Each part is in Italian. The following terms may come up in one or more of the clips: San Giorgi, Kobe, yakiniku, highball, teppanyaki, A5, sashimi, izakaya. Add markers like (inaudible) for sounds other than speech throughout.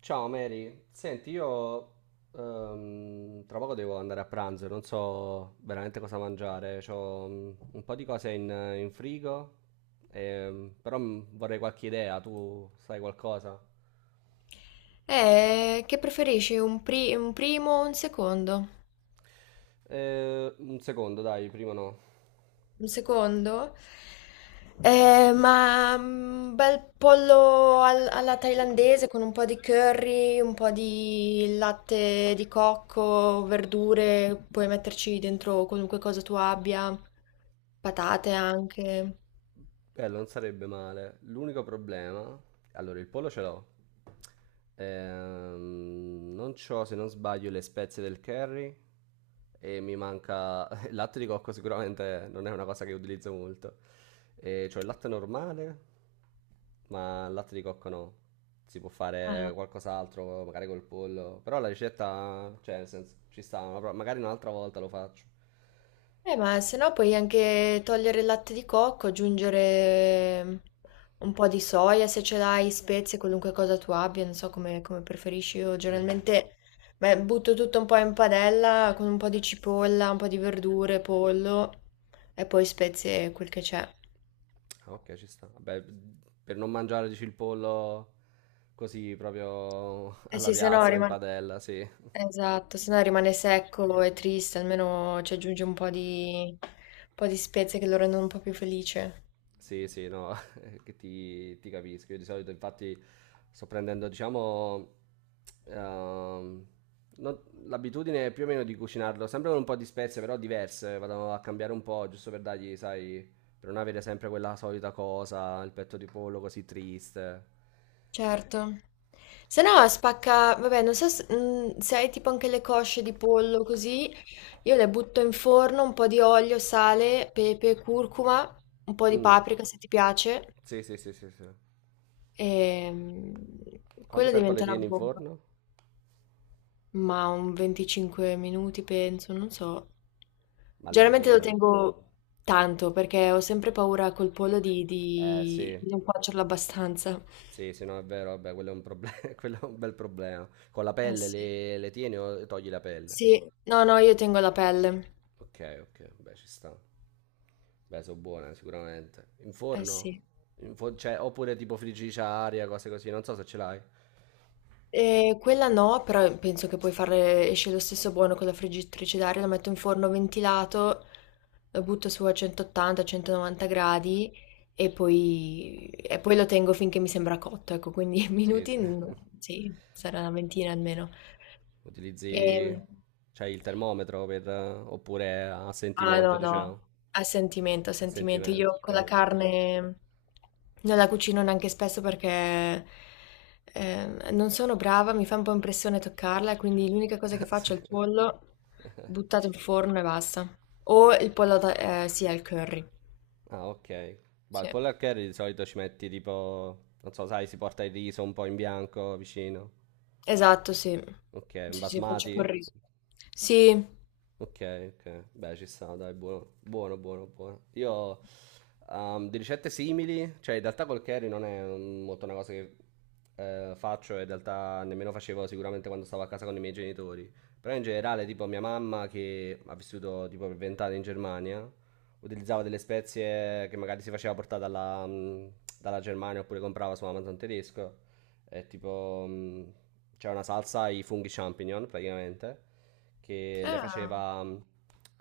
Ciao Mary, senti, io tra poco devo andare a pranzo, e non so veramente cosa mangiare, ho un po' di cose in frigo, però vorrei qualche idea, tu sai qualcosa? Che preferisci, un primo o un secondo? Un secondo, dai, prima no. Un secondo? Ma bel alla thailandese con un po' di curry, un po' di latte di cocco, verdure, puoi metterci dentro qualunque cosa tu abbia, patate anche. Bello, non sarebbe male. L'unico problema. Allora, il pollo ce l'ho. Non c'ho, se non sbaglio, le spezie del curry e mi manca. (laughs) Il latte di cocco sicuramente non è una cosa che utilizzo molto. E c'ho il latte normale, ma il latte di cocco no. Si può fare qualcos'altro, magari col pollo. Però la ricetta, cioè, nel senso, ci sta. Magari un'altra volta lo faccio. Ma se no puoi anche togliere il latte di cocco, aggiungere un po' di soia se ce l'hai, spezie, qualunque cosa tu abbia, non so come, come preferisci. Io Mm. generalmente beh, butto tutto un po' in padella con un po' di cipolla, un po' di verdure, pollo e poi spezie e quel che c'è. Ah, ok, ci sta. Vabbè, per non mangiare, dici, il pollo così proprio (laughs) Eh alla sì, se no piastra, in rimane... padella, sì. Esatto, se no rimane secco e triste, almeno ci aggiunge un po' di spezie che lo rendono un po' più felice. Sì, sì, no, (laughs) che ti capisco. Io di solito, infatti, sto prendendo, diciamo, ehm, non- l'abitudine più o meno di cucinarlo, sempre con un po' di spezie, però diverse. Vado a cambiare un po', giusto per dargli, sai, per non avere sempre quella solita cosa, il petto di pollo così triste. Certo. Se no spacca, vabbè, non so se, se hai tipo anche le cosce di pollo così, io le butto in forno, un po' di olio, sale, pepe, curcuma, un po' di Mm. paprika se ti piace, Sì, sì, sì, sì, sì. e Quanto quella tempo le diventerà tieni in bomba. forno? Ma un 25 minuti penso, non so. Ma Generalmente lo lì, tengo tanto perché ho sempre paura col pollo di, eh di sì, di non cuocerlo abbastanza. sì, sì, no, è vero, vabbè, quello è un proble- (laughs) quello è un bel problema. Con la Eh pelle sì. le tieni o togli la pelle? Sì, no, no, io tengo la pelle. Ok, ok, beh, ci sta. Beh, sono buone sicuramente. In Eh forno? sì. Cioè, oppure tipo friggitrice a aria, cose così, non so se ce l'hai. E quella no, però penso che puoi fare, esce lo stesso buono con la friggitrice d'aria, la metto in forno ventilato, lo butto su a 180-190 gradi e poi lo tengo finché mi sembra cotto, ecco, quindi (laughs) Sì, minuti, sì. (laughs) no, sì, sarà una ventina almeno. E, Utilizzi, cioè, il termometro per, oppure a Ah sentimento, no, no, diciamo. a sentimento, a A sentimento. sentimento, Io ok. con la carne non la cucino neanche spesso perché non sono brava, mi fa un po' impressione toccarla, quindi l'unica cosa (laughs) che Ah, sì. faccio è il pollo buttato in forno e basta. O sì, al curry. Ah, ok. Ma il Sì. pollo al curry di solito ci metti tipo, non so, sai, si porta il riso un po' in bianco vicino. Esatto, sì. Ok, un Sì, sì, faccio col basmati? riso. Sì. Ok, ok. Beh, ci sta, dai, buono, buono, buono, buono. Io di ricette simili, cioè in realtà col curry non è molto una cosa che faccio, e in realtà nemmeno facevo sicuramente quando stavo a casa con i miei genitori. Però in generale, tipo mia mamma che ha vissuto tipo per 20 anni in Germania, utilizzava delle spezie che magari si faceva portare dalla Germania oppure comprava su Amazon tedesco. È tipo, c'è una salsa ai funghi champignon, praticamente, che le Ah, faceva,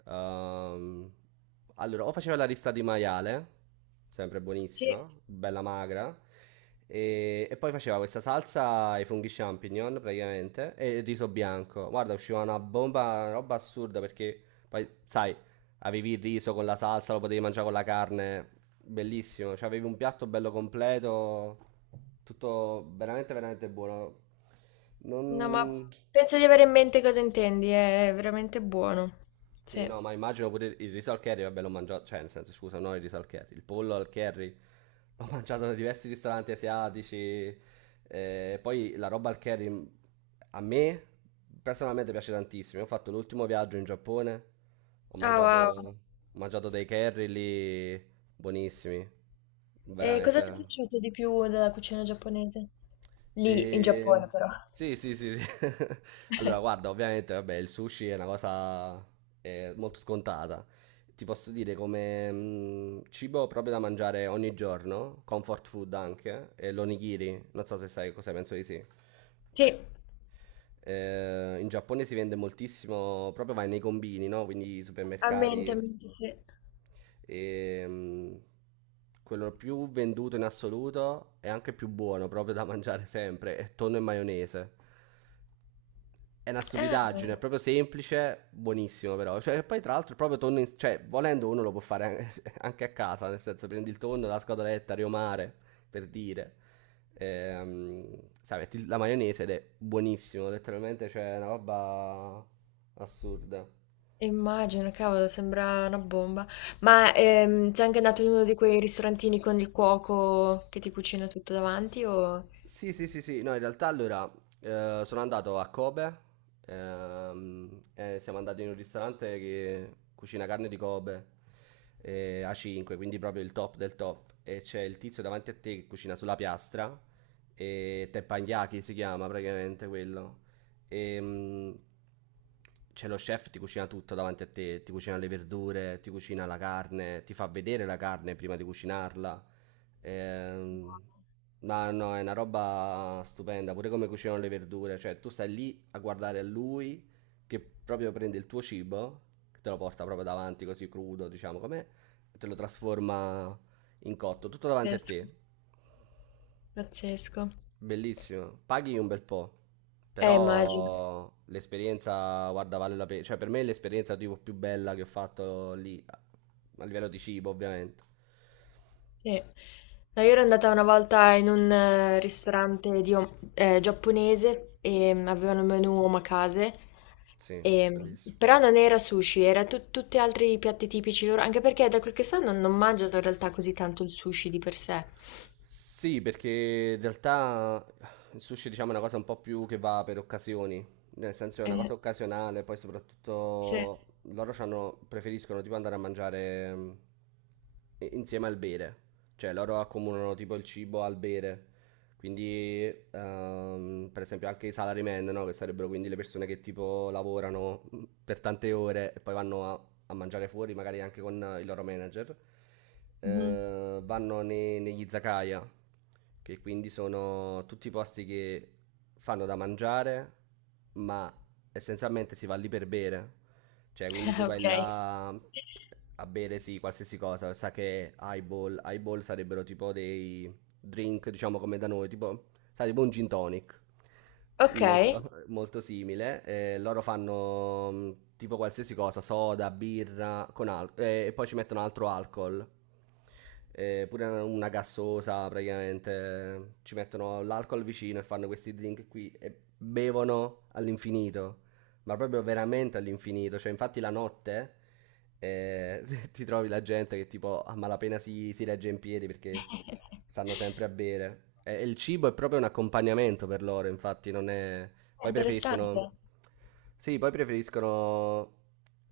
ehm, allora, o faceva la rista di maiale, sempre sì. buonissima, bella magra, e poi faceva questa salsa ai funghi champignon, praticamente, e il riso bianco. Guarda, usciva una bomba, una roba assurda, perché poi, sai, avevi il riso con la salsa, lo potevi mangiare con la carne, bellissimo, cioè avevi un piatto bello completo, tutto veramente veramente buono. No, ma Non. penso di avere in mente cosa intendi, è veramente buono. Sì, Sì. no, ma immagino pure il riso al curry, vabbè, l'ho mangiato, cioè, nel senso, scusa, non il riso al curry, il pollo al curry l'ho (laughs) mangiato da diversi ristoranti asiatici. Poi la roba al curry, a me personalmente piace tantissimo. Io ho fatto l'ultimo viaggio in Giappone, ho Ah, mangiato, wow. Dei curry lì buonissimi, E cosa ti è veramente. piaciuto di più della cucina giapponese? Lì, in E... Giappone però. Sì, sì, sì, sì. (laughs) Allora, guarda, (laughs) ovviamente, vabbè, il sushi è una cosa molto scontata. Ti posso dire come cibo proprio da mangiare ogni giorno, comfort food anche, e l'onigiri, non so se sai cosa penso di sì. Sì, In Giappone si vende moltissimo, proprio vai nei combini, no? Quindi i a supermercati. mente, sì. E, quello più venduto in assoluto e anche più buono, proprio da (laughs) mangiare sempre, è tonno e maionese. È una stupidaggine, è Ah, proprio semplice, buonissimo però. Cioè, poi tra l'altro il proprio tonno, cioè, volendo uno lo può fare (laughs) anche a casa, nel senso prendi il tonno, la scatoletta, riomare, per dire. Ehm, Sai, metti la maionese ed è buonissimo, letteralmente c'è una roba assurda. immagino, cavolo, sembra una bomba. Ma sei anche andato in uno di quei ristorantini con il cuoco che ti cucina tutto davanti o... Sì, sì, sì, sì, no, in realtà allora sono andato a Kobe, e siamo andati in un ristorante che cucina carne di Kobe, A5, quindi proprio il top del top, e c'è il tizio davanti a te che cucina sulla piastra, e teppanyaki si chiama praticamente quello, e c'è lo chef, ti cucina tutto davanti a te, ti cucina le verdure, ti cucina la carne, ti fa vedere la carne prima di cucinarla. Ehm, ma no, è una roba stupenda, pure come cucinano le verdure, cioè tu stai lì a guardare lui che proprio prende il tuo cibo, che te lo porta proprio davanti così crudo, diciamo com'è, e te lo trasforma in cotto, tutto davanti a Pazzesco. te. Pazzesco. Bellissimo, paghi un bel po', Immagino. però l'esperienza, guarda, vale la pena, cioè per me è l'esperienza tipo più bella che ho fatto lì, a livello di cibo ovviamente. Sì. No, io ero andata una volta in un ristorante giapponese e avevano il menù omakase, Sì, e, bellissimo. però non era sushi, era tutti altri piatti tipici loro, anche perché da quel che so non, non mangiano in realtà così tanto il sushi di per sé. Sì, perché in realtà il sushi, diciamo, è una cosa un po' più che va per occasioni, nel senso è una cosa Eh, occasionale, poi sì. soprattutto loro preferiscono tipo andare a mangiare, insieme al bere, cioè loro accomunano tipo il cibo al bere, quindi, per esempio, anche i salarymen, no? Che sarebbero quindi le persone che tipo lavorano, per tante ore e poi vanno a mangiare fuori, magari anche con il loro manager. Mhm. Vanno negli izakaya, che quindi sono tutti i posti che fanno da mangiare, ma essenzialmente si va lì per bere. Cioè, quindi tu (laughs) vai Ok. là a bere, sì, qualsiasi cosa, sa che highball sarebbero tipo dei drink, diciamo come da noi, tipo, sai, tipo un gin tonic, Ok. molto, molto simile. Loro fanno tipo qualsiasi cosa, soda, birra, con e poi ci mettono altro alcol. Pure una gassosa praticamente ci mettono l'alcol vicino e fanno questi drink qui e bevono all'infinito ma proprio veramente all'infinito. Cioè, infatti, la notte, eh, (laughs) ti trovi la gente che tipo a malapena si regge in piedi perché stanno (laughs) sempre a bere. E il cibo è proprio un accompagnamento per loro, infatti, non è. Poi Interessante. preferiscono. Sì, poi preferiscono.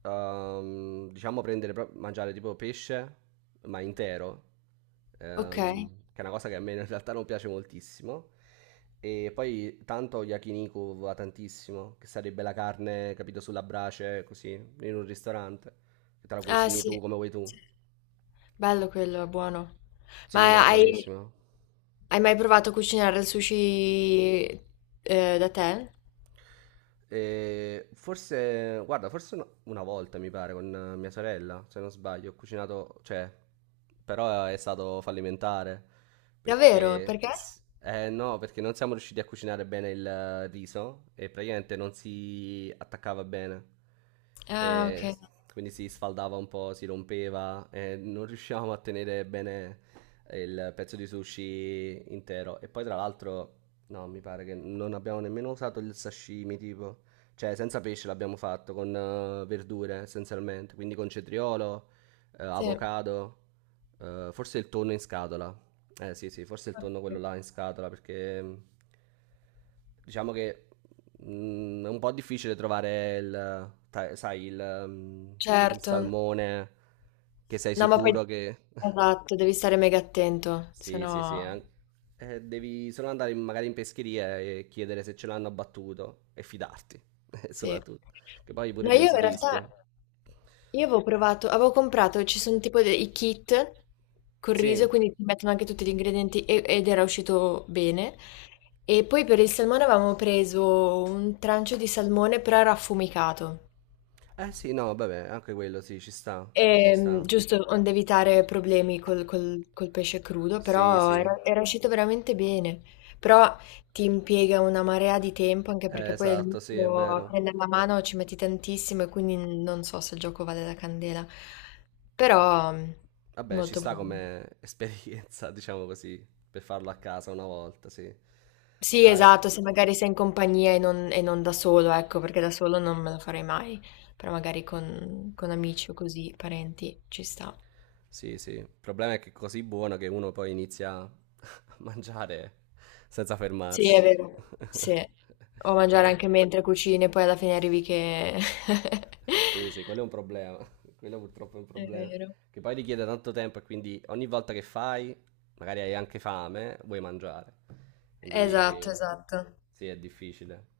Diciamo prendere, mangiare tipo pesce, ma intero, Ok. Che è una cosa che a me in realtà non piace moltissimo. E poi tanto yakiniku va tantissimo, che sarebbe la carne, capito, sulla brace, così, in un ristorante, che te la Ah, cucini tu sì. come vuoi tu. Bello quello, è buono. Sì, no, Ma hai, buonissimo. hai mai provato a cucinare il sushi da te? E forse, guarda, forse una volta mi pare con mia sorella, se non sbaglio, ho cucinato, cioè, però è stato fallimentare Davvero? perché, Perché? No, perché non siamo riusciti a cucinare bene il riso e praticamente non si attaccava bene. Ah, E s- ok. quindi si sfaldava un po', si rompeva e non riuscivamo a tenere bene il pezzo di sushi intero. E poi, tra l'altro, no, mi pare che non abbiamo nemmeno usato il sashimi, tipo. Cioè, senza pesce l'abbiamo fatto, con verdure essenzialmente. Quindi con cetriolo, Sì. avocado, forse il tonno in scatola. Eh sì, sì, forse il tonno quello Ok. là in scatola, perché diciamo che è un po' difficile trovare il, sai, il, tipo il Certo. salmone che sei No, ma poi... sicuro che. Esatto, devi stare mega attento, se Sì, sì, sì. no... Devi solo andare magari in pescheria e chiedere se ce l'hanno abbattuto e fidarti, (laughs) Sì. soprattutto. Che poi pure No, lì io si in realtà rischia. io avevo provato, avevo comprato, ci sono tipo dei i kit col riso, Sì. quindi ti mettono anche tutti gli ingredienti ed era uscito bene. E poi per il salmone avevamo preso un trancio di salmone, però era affumicato. Eh sì, no, vabbè, anche quello sì, ci sta. Ci sta. Giusto, onde evitare problemi col pesce crudo, Sì, sì. però era, era uscito veramente bene. Però ti impiega una marea di tempo, anche perché poi Esatto, sì, è all'inizio a vero. prendere la mano ci metti tantissimo e quindi non so se il gioco vale la candela. Sì. Però Vabbè, ci molto sta buono. come (laughs) esperienza, diciamo così, per farlo a casa una volta, sì. Sì, No, esatto, se magari sei in compagnia e non da solo, ecco, perché da solo non me lo farei mai, però magari con amici o così, parenti, ci sta. sì, sì. Il problema è che è così buono che uno poi inizia (laughs) a mangiare senza Sì, è fermarsi. vero. Sì. (laughs) O Quello è mangiare un- anche mentre cucini e poi alla fine arrivi che... (laughs) Sì, sì, quello è un problema. (laughs) Quello purtroppo è un È problema. vero. Che poi richiede tanto tempo e quindi ogni volta che fai, magari hai anche fame, vuoi mangiare. Esatto, Quindi esatto. sì, è difficile.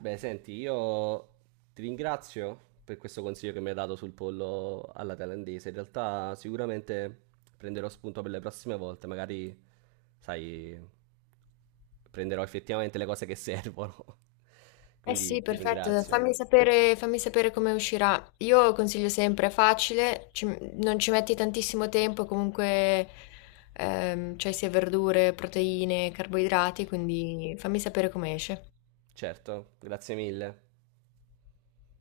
Beh, senti, io ti ringrazio per questo consiglio che mi hai dato sul pollo alla thailandese. In realtà sicuramente prenderò spunto per le prossime volte, magari, sai, prenderò effettivamente le cose che servono. (laughs) Eh sì, Quindi ti perfetto. ringrazio. Fammi sapere come uscirà. Io consiglio sempre, è facile, non ci metti tantissimo tempo, comunque c'hai sia verdure, proteine, carboidrati, quindi fammi sapere come esce. Certo, grazie mille.